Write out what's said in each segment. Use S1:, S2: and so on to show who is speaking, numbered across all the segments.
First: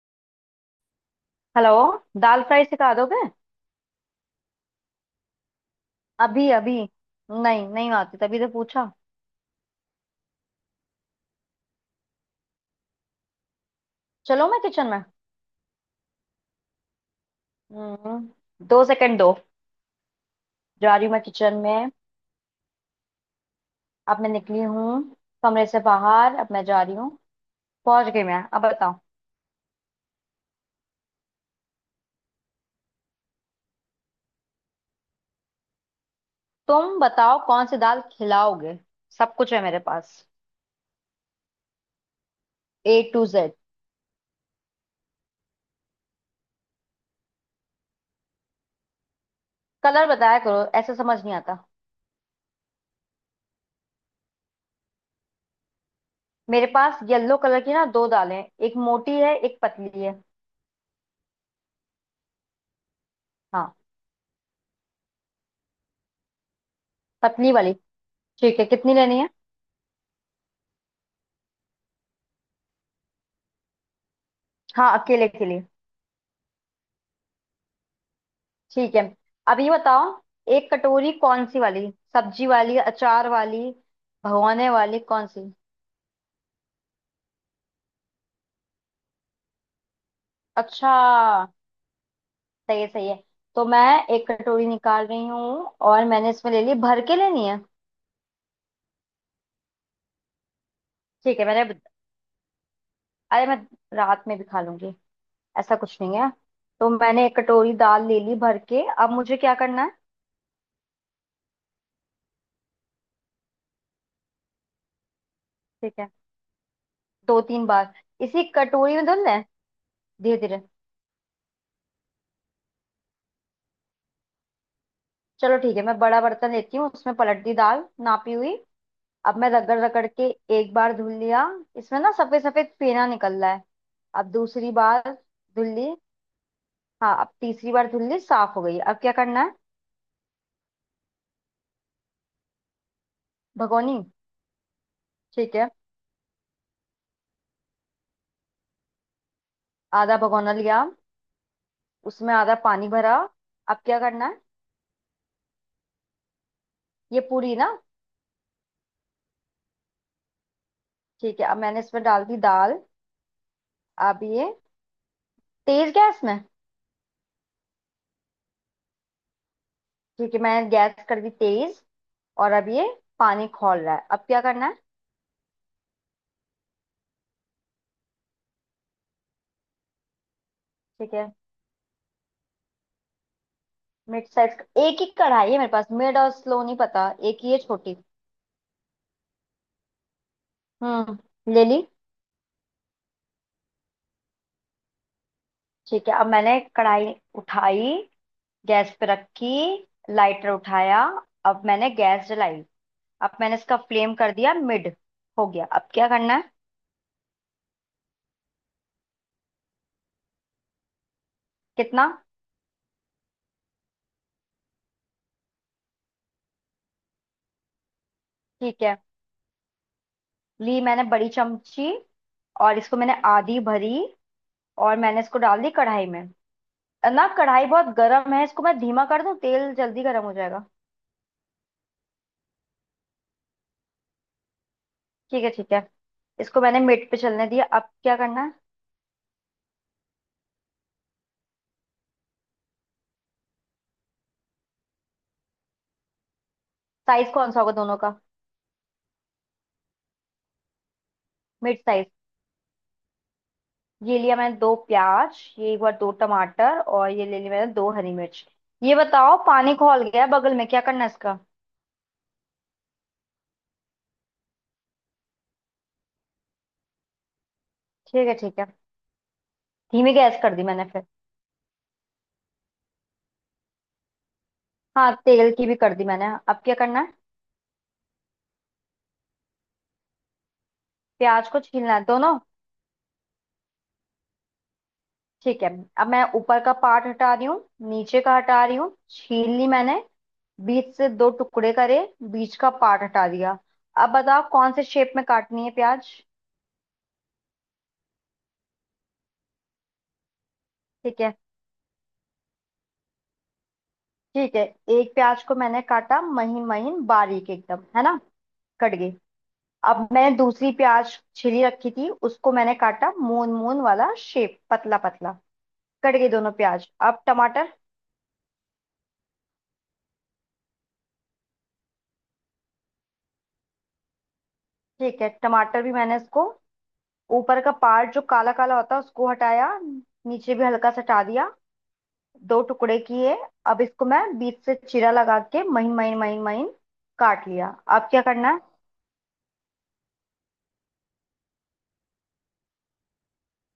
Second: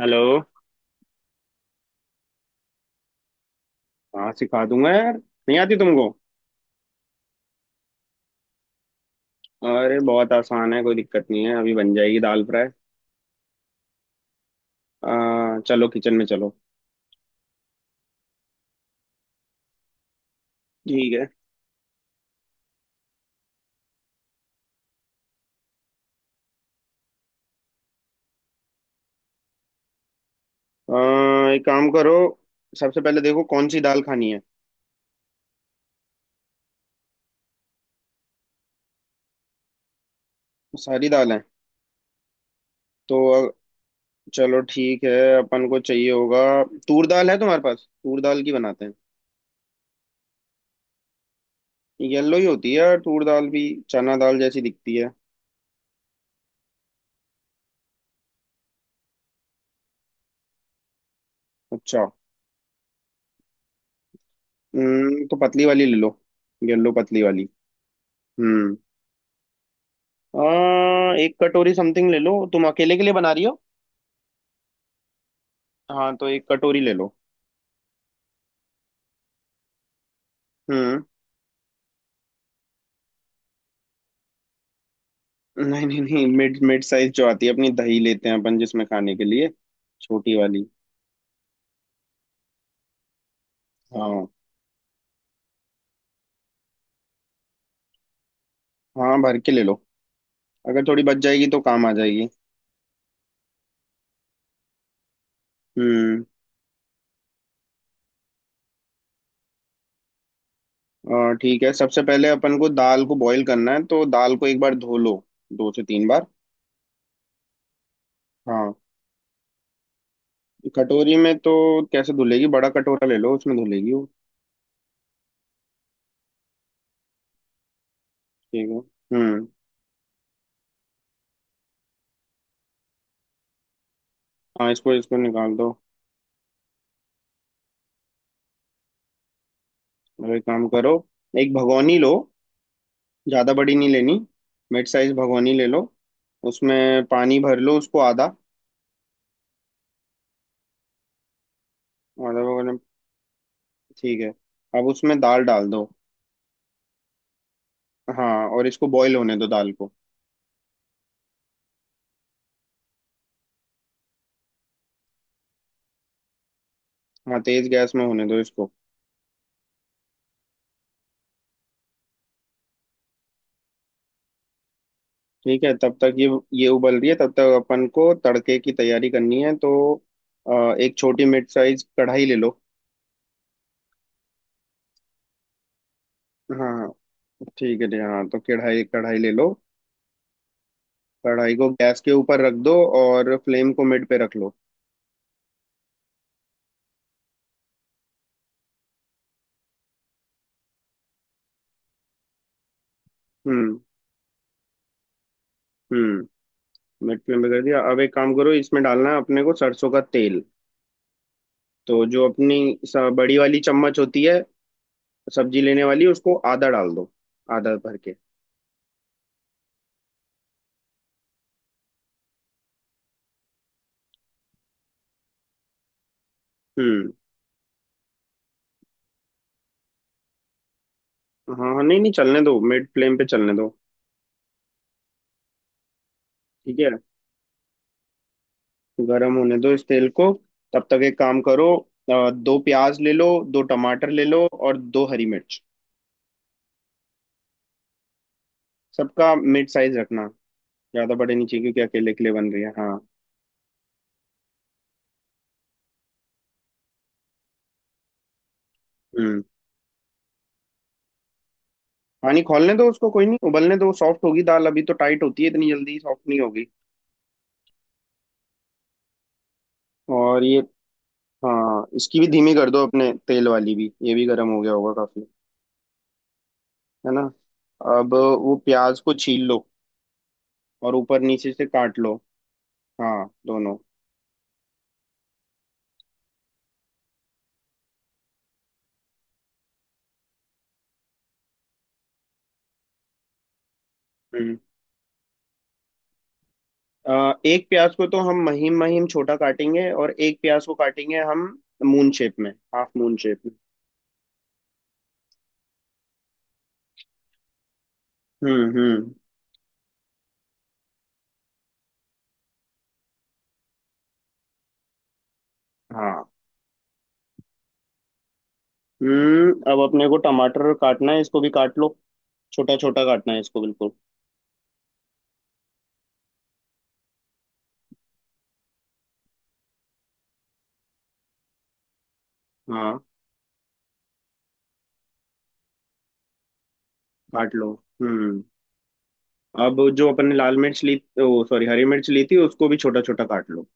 S1: Hello.
S2: Hello. Dal fry सिखा दोगे?
S1: हाँ, सिखा दूंगा यार, नहीं आती तुमको?
S2: अभी अभी नहीं, नहीं आती तभी तो पूछा।
S1: अरे बहुत आसान है, कोई दिक्कत नहीं है, अभी बन जाएगी दाल फ्राई।
S2: चलो मैं किचन में।
S1: चलो किचन में चलो।
S2: हम्म, 2 सेकंड दो। जा रही
S1: ठीक
S2: हूँ मैं
S1: है।
S2: किचन में। अब मैं निकली हूँ कमरे से बाहर, अब मैं जा रही हूँ। पहुंच गई मैं, अब बताओ।
S1: अ, एक काम करो, सबसे पहले देखो कौन सी दाल खानी है।
S2: तुम बताओ कौन सी दाल खिलाओगे? सब कुछ है मेरे पास,
S1: सारी दाल है।
S2: ए
S1: तो
S2: टू
S1: अ,
S2: जेड।
S1: चलो ठीक है, अपन को चाहिए होगा। तूर दाल है तुम्हारे पास? तूर दाल की बनाते हैं।
S2: कलर बताया करो, ऐसे समझ नहीं आता।
S1: येलो ही होती है यार तूर दाल भी, चना दाल जैसी दिखती है।
S2: मेरे पास येलो कलर की ना दो दालें हैं, एक मोटी है एक पतली है।
S1: अच्छा।
S2: हाँ।
S1: तो पतली वाली ले लो, येलो पतली वाली।
S2: पतली वाली। ठीक है,
S1: हम्म।
S2: कितनी लेनी है?
S1: एक कटोरी समथिंग ले लो, तुम अकेले के लिए बना रही हो।
S2: हाँ, अकेले के लिए।
S1: हाँ, तो एक कटोरी ले लो।
S2: ठीक है। अब ये बताओ, एक
S1: हम्म।
S2: कटोरी कौन सी वाली? सब्जी वाली, अचार वाली, भगोने वाली, कौन सी?
S1: नहीं नहीं नहीं, मिड मिड साइज जो आती है, अपनी दही लेते हैं अपन जिसमें खाने के लिए, छोटी वाली।
S2: अच्छा। सही है, सही है। तो मैं
S1: हाँ,
S2: 1 कटोरी निकाल रही हूँ, और मैंने इसमें ले ली। भर के लेनी है?
S1: हाँ भर के ले लो, अगर थोड़ी बच
S2: ठीक है
S1: जाएगी तो
S2: मैंने
S1: काम आ जाएगी।
S2: अरे, मैं रात में भी खा लूंगी, ऐसा कुछ नहीं
S1: हम्म।
S2: है। तो मैंने 1 कटोरी दाल ले ली भर के, अब मुझे क्या करना है?
S1: ठीक है, सबसे पहले अपन को दाल को बॉईल करना है, तो दाल को एक बार धो लो, दो से
S2: ठीक
S1: तीन
S2: है,
S1: बार।
S2: दो तीन बार। इसी
S1: हाँ।
S2: कटोरी में धुलना है? धीरे धीरे।
S1: कटोरी में तो कैसे धुलेगी? बड़ा कटोरा ले लो, उसमें धुलेगी वो।
S2: चलो ठीक है, मैं बड़ा बर्तन लेती हूँ, उसमें पलट दी दाल नापी हुई।
S1: ठीक है।
S2: अब
S1: हम्म।
S2: मैं रगड़ रगड़ के एक बार धुल लिया, इसमें ना सफेद सफेद फेना निकल रहा है। अब
S1: हाँ,
S2: दूसरी
S1: इसको
S2: बार
S1: इसको निकाल
S2: धुल
S1: दो।
S2: ली। हाँ, अब तीसरी बार धुल ली, साफ हो गई। अब क्या करना है?
S1: और एक काम करो, एक भगोनी लो, ज़्यादा बड़ी नहीं
S2: भगोनी।
S1: लेनी, मिड साइज भगोनी
S2: ठीक
S1: ले
S2: है।
S1: लो। उसमें पानी भर लो उसको आधा,
S2: आधा भगोना लिया, उसमें
S1: आधा
S2: आधा
S1: भगोना।
S2: पानी भरा। अब क्या
S1: ठीक
S2: करना
S1: है।
S2: है?
S1: अब उसमें दाल डाल दो।
S2: ये पूरी ना?
S1: हाँ, और इसको बॉईल होने दो दाल को।
S2: ठीक है, अब मैंने इसमें डाल दी दाल। अब ये तेज गैस में?
S1: हाँ, तेज गैस में होने दो इसको।
S2: ठीक है, मैंने गैस कर दी तेज। और अब ये पानी खौल रहा है, अब क्या करना है?
S1: ठीक है, तब तक ये उबल रही है, तब तक अपन को तड़के की तैयारी करनी है, तो एक
S2: ठीक
S1: छोटी
S2: है,
S1: मिड साइज कढ़ाई ले लो।
S2: Mid size. एक ही कढ़ाई है मेरे पास, मिड और
S1: हाँ
S2: स्लो नहीं
S1: हाँ,
S2: पता, एक ही है
S1: ठीक है
S2: छोटी।
S1: जी, हाँ तो कढ़ाई कढ़ाई ले लो। कढ़ाई
S2: ले
S1: को
S2: ली।
S1: गैस के ऊपर रख दो और फ्लेम को मिड पे रख लो।
S2: ठीक है, अब मैंने कढ़ाई उठाई, गैस पे रखी, लाइटर उठाया, अब मैंने गैस जलाई, अब मैंने इसका
S1: हम्म,
S2: फ्लेम कर दिया मिड। हो गया, अब क्या करना
S1: हम्म,
S2: है?
S1: मिनट में बदल दिया। अब एक काम करो, इसमें डालना है अपने को सरसों का तेल। तो
S2: कितना?
S1: जो अपनी बड़ी वाली चम्मच होती है, सब्जी लेने वाली, उसको आधा डाल दो, आधा भर के।
S2: ठीक है, ली मैंने बड़ी चमची, और इसको मैंने आधी भरी, और मैंने इसको डाल दी कढ़ाई में।
S1: हम्म।
S2: ना कढ़ाई बहुत गर्म है, इसको मैं धीमा कर दूं? तेल जल्दी गर्म हो जाएगा।
S1: हाँ हाँ, नहीं नहीं चलने दो, मिड फ्लेम पे चलने दो।
S2: ठीक है, ठीक है। इसको मैंने
S1: ठीक है,
S2: मिड पे चलने दिया, अब क्या करना है?
S1: गरम होने दो इस तेल को। तब तक एक काम करो, दो प्याज ले लो, दो टमाटर ले लो और दो हरी मिर्च।
S2: साइज कौन सा होगा दोनों का?
S1: सबका मिड साइज रखना, ज्यादा बड़े नहीं चाहिए
S2: मिड
S1: क्योंकि
S2: साइज।
S1: अकेले के लिए बन रही है। हाँ।
S2: ये लिया मैंने दो प्याज, ये एक बार दो टमाटर, और ये ले ली मैंने दो हरी मिर्च। ये बताओ
S1: हम्म
S2: पानी खौल गया बगल में, क्या करना है इसका?
S1: पानी खौलने दो उसको, कोई नहीं उबलने दो, सॉफ्ट होगी दाल, अभी तो टाइट होती है, इतनी जल्दी सॉफ्ट नहीं होगी।
S2: ठीक है, ठीक है। धीमी गैस
S1: और
S2: कर
S1: ये,
S2: दी मैंने फिर।
S1: हाँ इसकी भी धीमी कर दो, अपने तेल वाली भी, ये भी गर्म हो गया होगा
S2: हाँ,
S1: काफी।
S2: तेल की भी कर दी मैंने। अब क्या करना
S1: है
S2: है?
S1: ना, अब वो प्याज को छील लो और ऊपर
S2: प्याज
S1: नीचे
S2: को
S1: से
S2: छीलना
S1: काट
S2: है
S1: लो।
S2: दोनों?
S1: हाँ दोनों।
S2: ठीक है, अब मैं ऊपर का पार्ट हटा रही हूँ, नीचे का हटा रही हूँ, छील ली मैंने। बीच से दो टुकड़े करे, बीच का पार्ट हटा दिया। अब बताओ
S1: हम्म
S2: कौन से शेप में काटनी है प्याज?
S1: एक प्याज को तो हम महीन महीन छोटा काटेंगे, और एक प्याज को काटेंगे
S2: ठीक है।
S1: हम मून शेप में, हाफ मून शेप में।
S2: ठीक है। एक प्याज को मैंने काटा महीन महीन बारीक एकदम, है ना? कट गई।
S1: हम्म।
S2: अब मैंने दूसरी प्याज छिली रखी थी, उसको मैंने काटा मून मून वाला शेप, पतला पतला। कट
S1: हाँ।
S2: गई दोनों प्याज, अब टमाटर।
S1: अब अपने को टमाटर काटना है, इसको भी काट लो, छोटा छोटा काटना है इसको बिल्कुल।
S2: ठीक है, टमाटर भी मैंने इसको ऊपर का पार्ट जो काला काला होता है उसको हटाया, नीचे भी हल्का सा हटा दिया, दो टुकड़े
S1: हाँ,
S2: किए। अब इसको मैं बीच से चीरा लगा के महीन महीन महीन महीन काट
S1: काट
S2: लिया।
S1: लो।
S2: अब क्या
S1: हम्म
S2: करना है?
S1: अब जो अपन ने लाल मिर्च ली, ओ सॉरी हरी मिर्च ली थी, उसको भी छोटा छोटा काट लो।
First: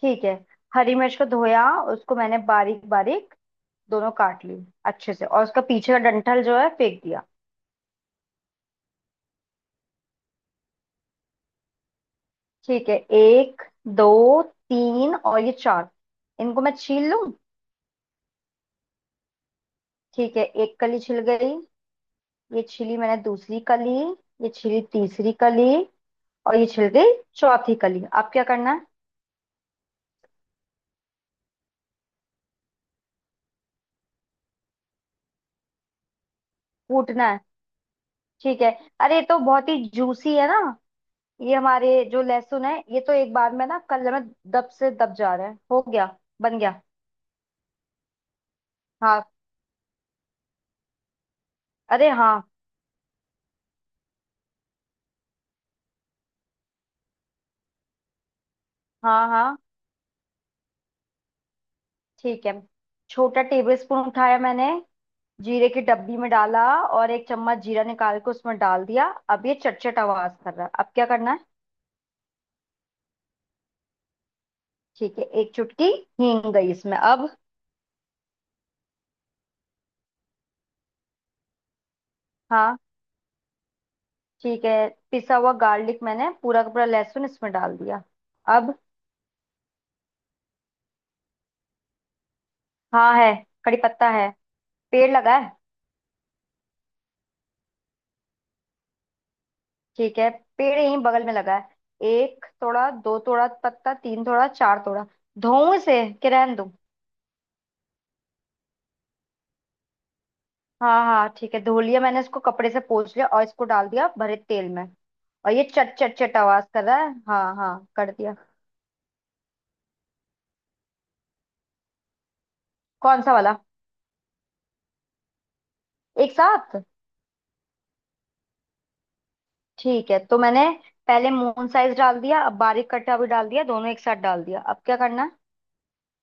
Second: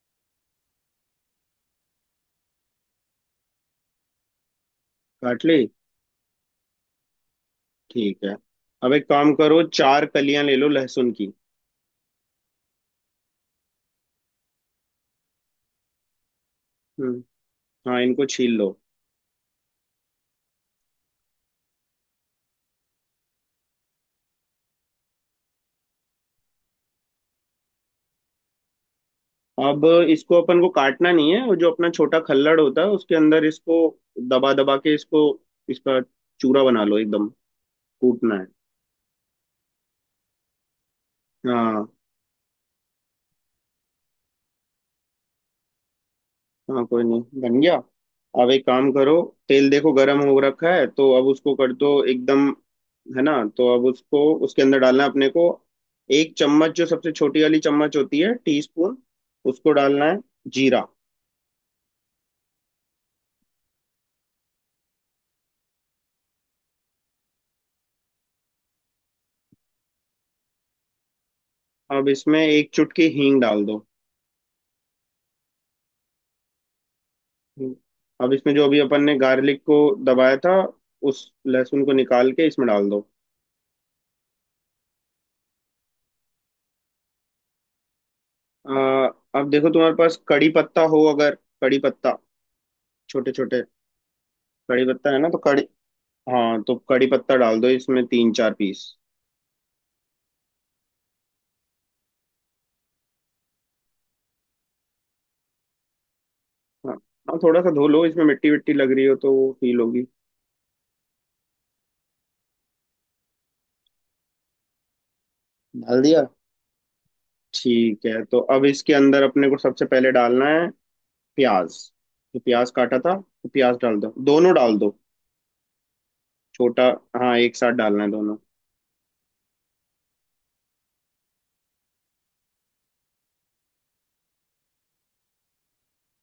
S2: ठीक है। हरी मिर्च को धोया, उसको मैंने बारीक बारीक दोनों काट ली अच्छे से, और
S1: काट
S2: उसका
S1: ली,
S2: पीछे का डंठल जो है फेंक दिया।
S1: ठीक है। अब एक काम करो, चार कलियां ले लो लहसुन की।
S2: ठीक है, एक, दो, तीन और ये चार। इनको मैं छील लूं?
S1: हम्म, हाँ इनको छील लो।
S2: ठीक है, एक कली छिल गई, ये छिली मैंने दूसरी कली, ये छिली तीसरी कली, और ये छिल गई चौथी कली। अब क्या करना है?
S1: अब इसको अपन को काटना नहीं है, वो जो अपना छोटा खल्लड़ होता है, उसके अंदर इसको दबा दबा के इसको, इसका चूरा बना लो
S2: कूटना
S1: एकदम,
S2: है?
S1: कूटना है।
S2: ठीक है। अरे ये तो बहुत ही जूसी है ना, ये
S1: हाँ,
S2: हमारे जो लहसुन है ये तो एक बार में ना कलर में दब से दब जा रहा है। हो गया। बन गया।
S1: हाँ कोई नहीं बन गया। अब एक काम करो,
S2: हाँ।
S1: तेल देखो गरम हो रखा है, तो अब उसको कर दो
S2: अरे हाँ।
S1: एकदम। है ना, तो अब उसको, उसके अंदर डालना है अपने को, एक चम्मच, जो सबसे छोटी वाली चम्मच होती है, टीस्पून,
S2: हाँ, हाँ।
S1: उसको डालना है जीरा।
S2: ठीक है, छोटा टेबल स्पून उठाया मैंने, जीरे की डब्बी में डाला, और 1 चम्मच जीरा निकाल के उसमें डाल दिया। अब ये चटचट आवाज कर रहा है, अब क्या करना है?
S1: अब इसमें एक चुटकी हींग डाल दो।
S2: ठीक है, 1 चुटकी हींग गई इसमें। अब?
S1: अब इसमें जो अभी अपन ने गार्लिक को दबाया था, उस लहसुन को निकाल के इसमें
S2: हाँ।
S1: डाल दो।
S2: ठीक है, पिसा हुआ गार्लिक मैंने पूरा का पूरा लहसुन इसमें डाल दिया।
S1: आ,
S2: अब?
S1: अब देखो तुम्हारे पास कड़ी पत्ता हो अगर, कड़ी पत्ता,
S2: हाँ
S1: छोटे
S2: है।
S1: छोटे
S2: कड़ी पत्ता है,
S1: कड़ी पत्ता
S2: पेड़
S1: है ना,
S2: लगा
S1: तो
S2: है।
S1: कड़ी, हाँ तो कड़ी पत्ता डाल दो इसमें, तीन चार पीस।
S2: ठीक है, पेड़ यहीं बगल में लगा है। एक थोड़ा, दो थोड़ा पत्ता, तीन थोड़ा, चार थोड़ा। धोऊं इसे कि रहने दूं?
S1: हाँ, हाँ थोड़ा सा धो लो, इसमें मिट्टी विट्टी लग रही हो तो वो फील होगी।
S2: हाँ, हाँ ठीक है, धो लिया मैंने, इसको कपड़े से पोंछ लिया और इसको डाल दिया भरे तेल में। और ये चट
S1: डाल
S2: चट
S1: दिया,
S2: चट आवाज कर रहा है। हाँ हाँ
S1: ठीक
S2: कर
S1: है।
S2: दिया।
S1: तो अब इसके अंदर अपने को सबसे पहले डालना है प्याज, जो प्याज काटा था
S2: कौन सा
S1: तो
S2: वाला?
S1: प्याज डाल दो, दोनों डाल दो।
S2: एक साथ?
S1: छोटा, हाँ एक साथ डालना है दोनों।
S2: ठीक है, तो मैंने पहले मून साइज डाल दिया, अब बारीक कटा भी डाल दिया, दोनों एक साथ डाल दिया। अब क्या करना है?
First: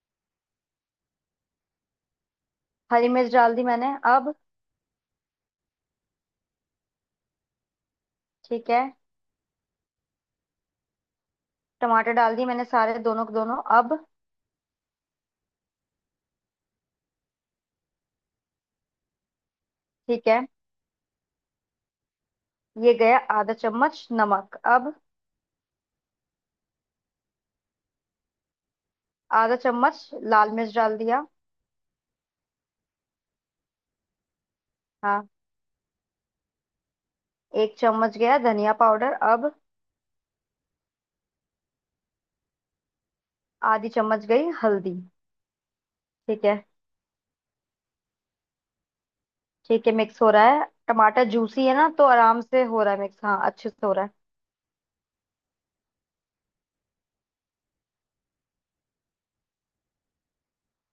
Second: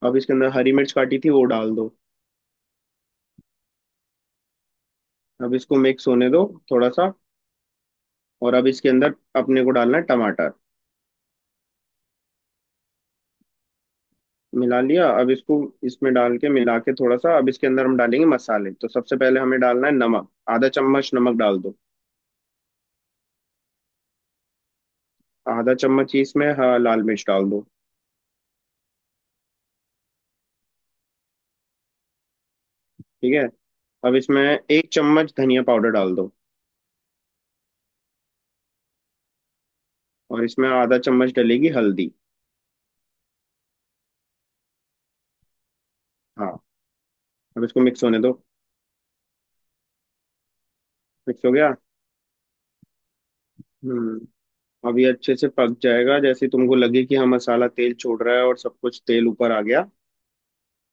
S1: अब इसके अंदर हरी मिर्च काटी थी वो डाल दो।
S2: हरी मिर्च डाल दी मैंने। अब?
S1: अब इसको मिक्स होने दो थोड़ा सा, और अब
S2: ठीक है,
S1: इसके अंदर अपने को डालना है टमाटर।
S2: टमाटर डाल दी मैंने सारे दोनों के दोनों। अब?
S1: मिला लिया अब इसको, इसमें डाल के मिला के थोड़ा सा। अब इसके अंदर हम डालेंगे मसाले, तो सबसे पहले हमें डालना है
S2: ठीक
S1: नमक,
S2: है,
S1: आधा चम्मच नमक डाल दो।
S2: ये गया ½ चम्मच नमक। अब?
S1: आधा चम्मच ही इसमें, हाँ, लाल मिर्च डाल दो।
S2: ½ चम्मच। लाल मिर्च डाल दिया।
S1: ठीक है, अब इसमें एक
S2: हाँ,
S1: चम्मच धनिया पाउडर डाल दो,
S2: 1 चम्मच गया धनिया पाउडर। अब?
S1: और इसमें आधा चम्मच डलेगी हल्दी।
S2: ½ चम्मच गई हल्दी। ठीक
S1: हाँ,
S2: है।
S1: अब इसको मिक्स होने दो।
S2: ठीक है, मिक्स हो रहा है, टमाटर
S1: मिक्स हो
S2: जूसी
S1: गया।
S2: है ना, तो आराम से हो रहा है मिक्स। हाँ, अच्छे से हो रहा है।
S1: हम्म अब ये अच्छे से पक जाएगा, जैसे तुमको लगे कि हाँ मसाला तेल छोड़ रहा है और सब कुछ तेल ऊपर आ गया,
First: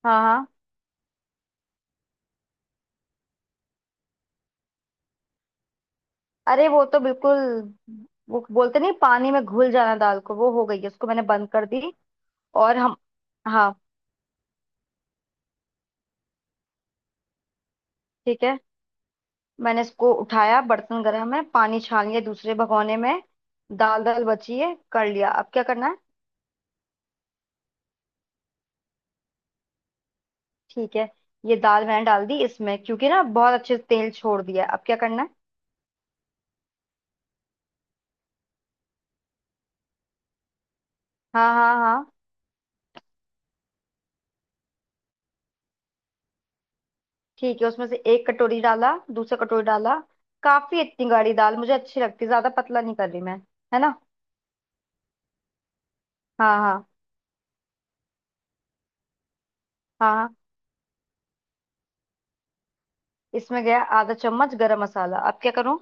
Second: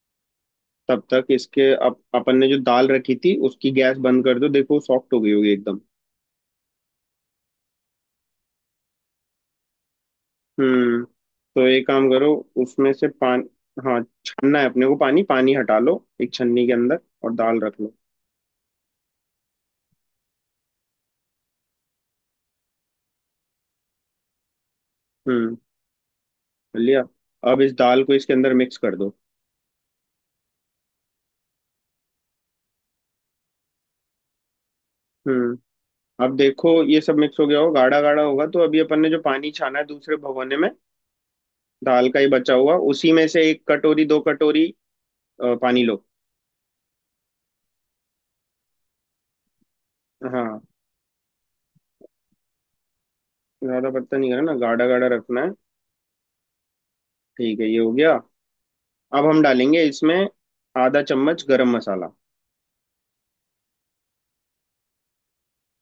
S2: हाँ, हाँ।
S1: तब तक इसके अपन ने जो दाल रखी थी उसकी गैस बंद कर दो, देखो सॉफ्ट हो गई होगी एकदम।
S2: अरे वो तो बिल्कुल, वो बोलते नहीं पानी में घुल जाना दाल को, वो हो गई है,
S1: हम्म
S2: उसको मैंने बंद
S1: तो
S2: कर
S1: एक
S2: दी।
S1: काम करो,
S2: और
S1: उसमें
S2: हम।
S1: से पानी,
S2: हाँ।
S1: हाँ, छानना है अपने को पानी, पानी हटा लो, एक छन्नी के अंदर, और दाल रख लो।
S2: ठीक है, मैंने इसको उठाया, बर्तन गर्म है, पानी छान लिया दूसरे भगोने में, दाल दाल बची है, कर लिया। अब
S1: हम्म
S2: क्या करना है?
S1: लिया। अब इस दाल को इसके अंदर मिक्स कर दो।
S2: ठीक है। ये दाल मैंने डाल दी इसमें क्योंकि ना बहुत अच्छे से तेल छोड़ दिया है। अब क्या करना है?
S1: हम्म अब देखो ये सब मिक्स हो गया हो, गाढ़ा गाढ़ा होगा, तो अभी अपन ने जो पानी छाना है दूसरे भगोने में,
S2: हाँ हाँ
S1: दाल
S2: हाँ।
S1: का ही बचा हुआ, उसी में से एक कटोरी, दो कटोरी पानी लो।
S2: ठीक है, उसमें से 1 कटोरी डाला, दूसरा कटोरी डाला।
S1: हाँ,
S2: काफी, इतनी गाढ़ी दाल मुझे अच्छी लगती, ज्यादा पतला नहीं कर रही मैं। है
S1: ज्यादा
S2: ना?
S1: पत्ता नहीं करना, गाढ़ा गाढ़ा रखना है।
S2: हाँ, हाँ।
S1: ठीक है, ये हो गया। अब हम डालेंगे
S2: हाँ,
S1: इसमें
S2: हाँ।
S1: आधा चम्मच गरम मसाला।
S2: इसमें गया ½ चम्मच गरम मसाला। अब क्या करूँ?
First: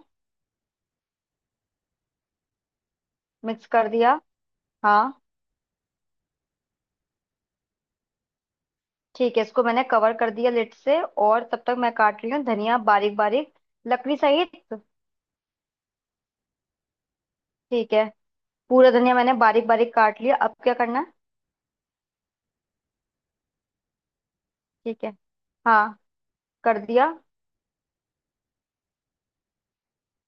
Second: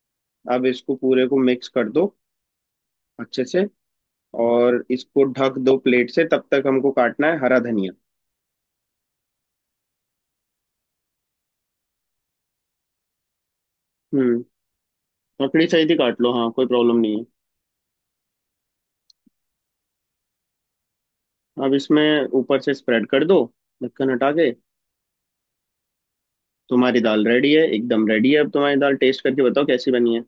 S1: अब इसको पूरे को मिक्स कर दो, अच्छे से।
S2: मिक्स कर दिया।
S1: और
S2: हाँ।
S1: इसको ढक दो प्लेट से, तब तक हमको काटना है हरा धनिया।
S2: ठीक है, इसको मैंने कवर कर दिया लिड से, और तब तक मैं काट रही हूँ धनिया बारीक बारीक। लकड़ी
S1: हम्म
S2: सहित।
S1: ककड़ी सहित ही काट लो, हाँ कोई प्रॉब्लम नहीं है।
S2: ठीक है, पूरा धनिया मैंने बारीक बारीक काट लिया। अब क्या करना है?
S1: अब इसमें ऊपर से स्प्रेड कर दो, ढक्कन हटा के।
S2: ठीक है। हाँ, कर
S1: तुम्हारी
S2: दिया।
S1: दाल रेडी है, एकदम रेडी है, अब तुम्हारी दाल टेस्ट करके बताओ कैसी बनी है।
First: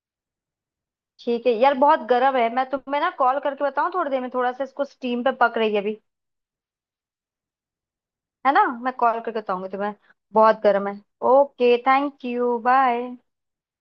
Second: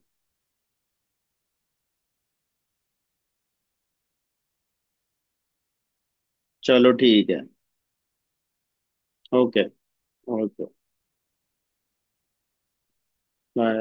S2: ठीक है यार, बहुत गर्म है, मैं तुम्हें ना कॉल करके बताऊँ थोड़ी देर में, थोड़ा सा इसको स्टीम पे पक रही है अभी।
S1: चलो ठीक है।
S2: है ना? मैं कॉल करके
S1: ओके।
S2: बताऊंगी तुम्हें। बहुत
S1: ओके,
S2: गर्म है। Okay thank you bye.
S1: Bye.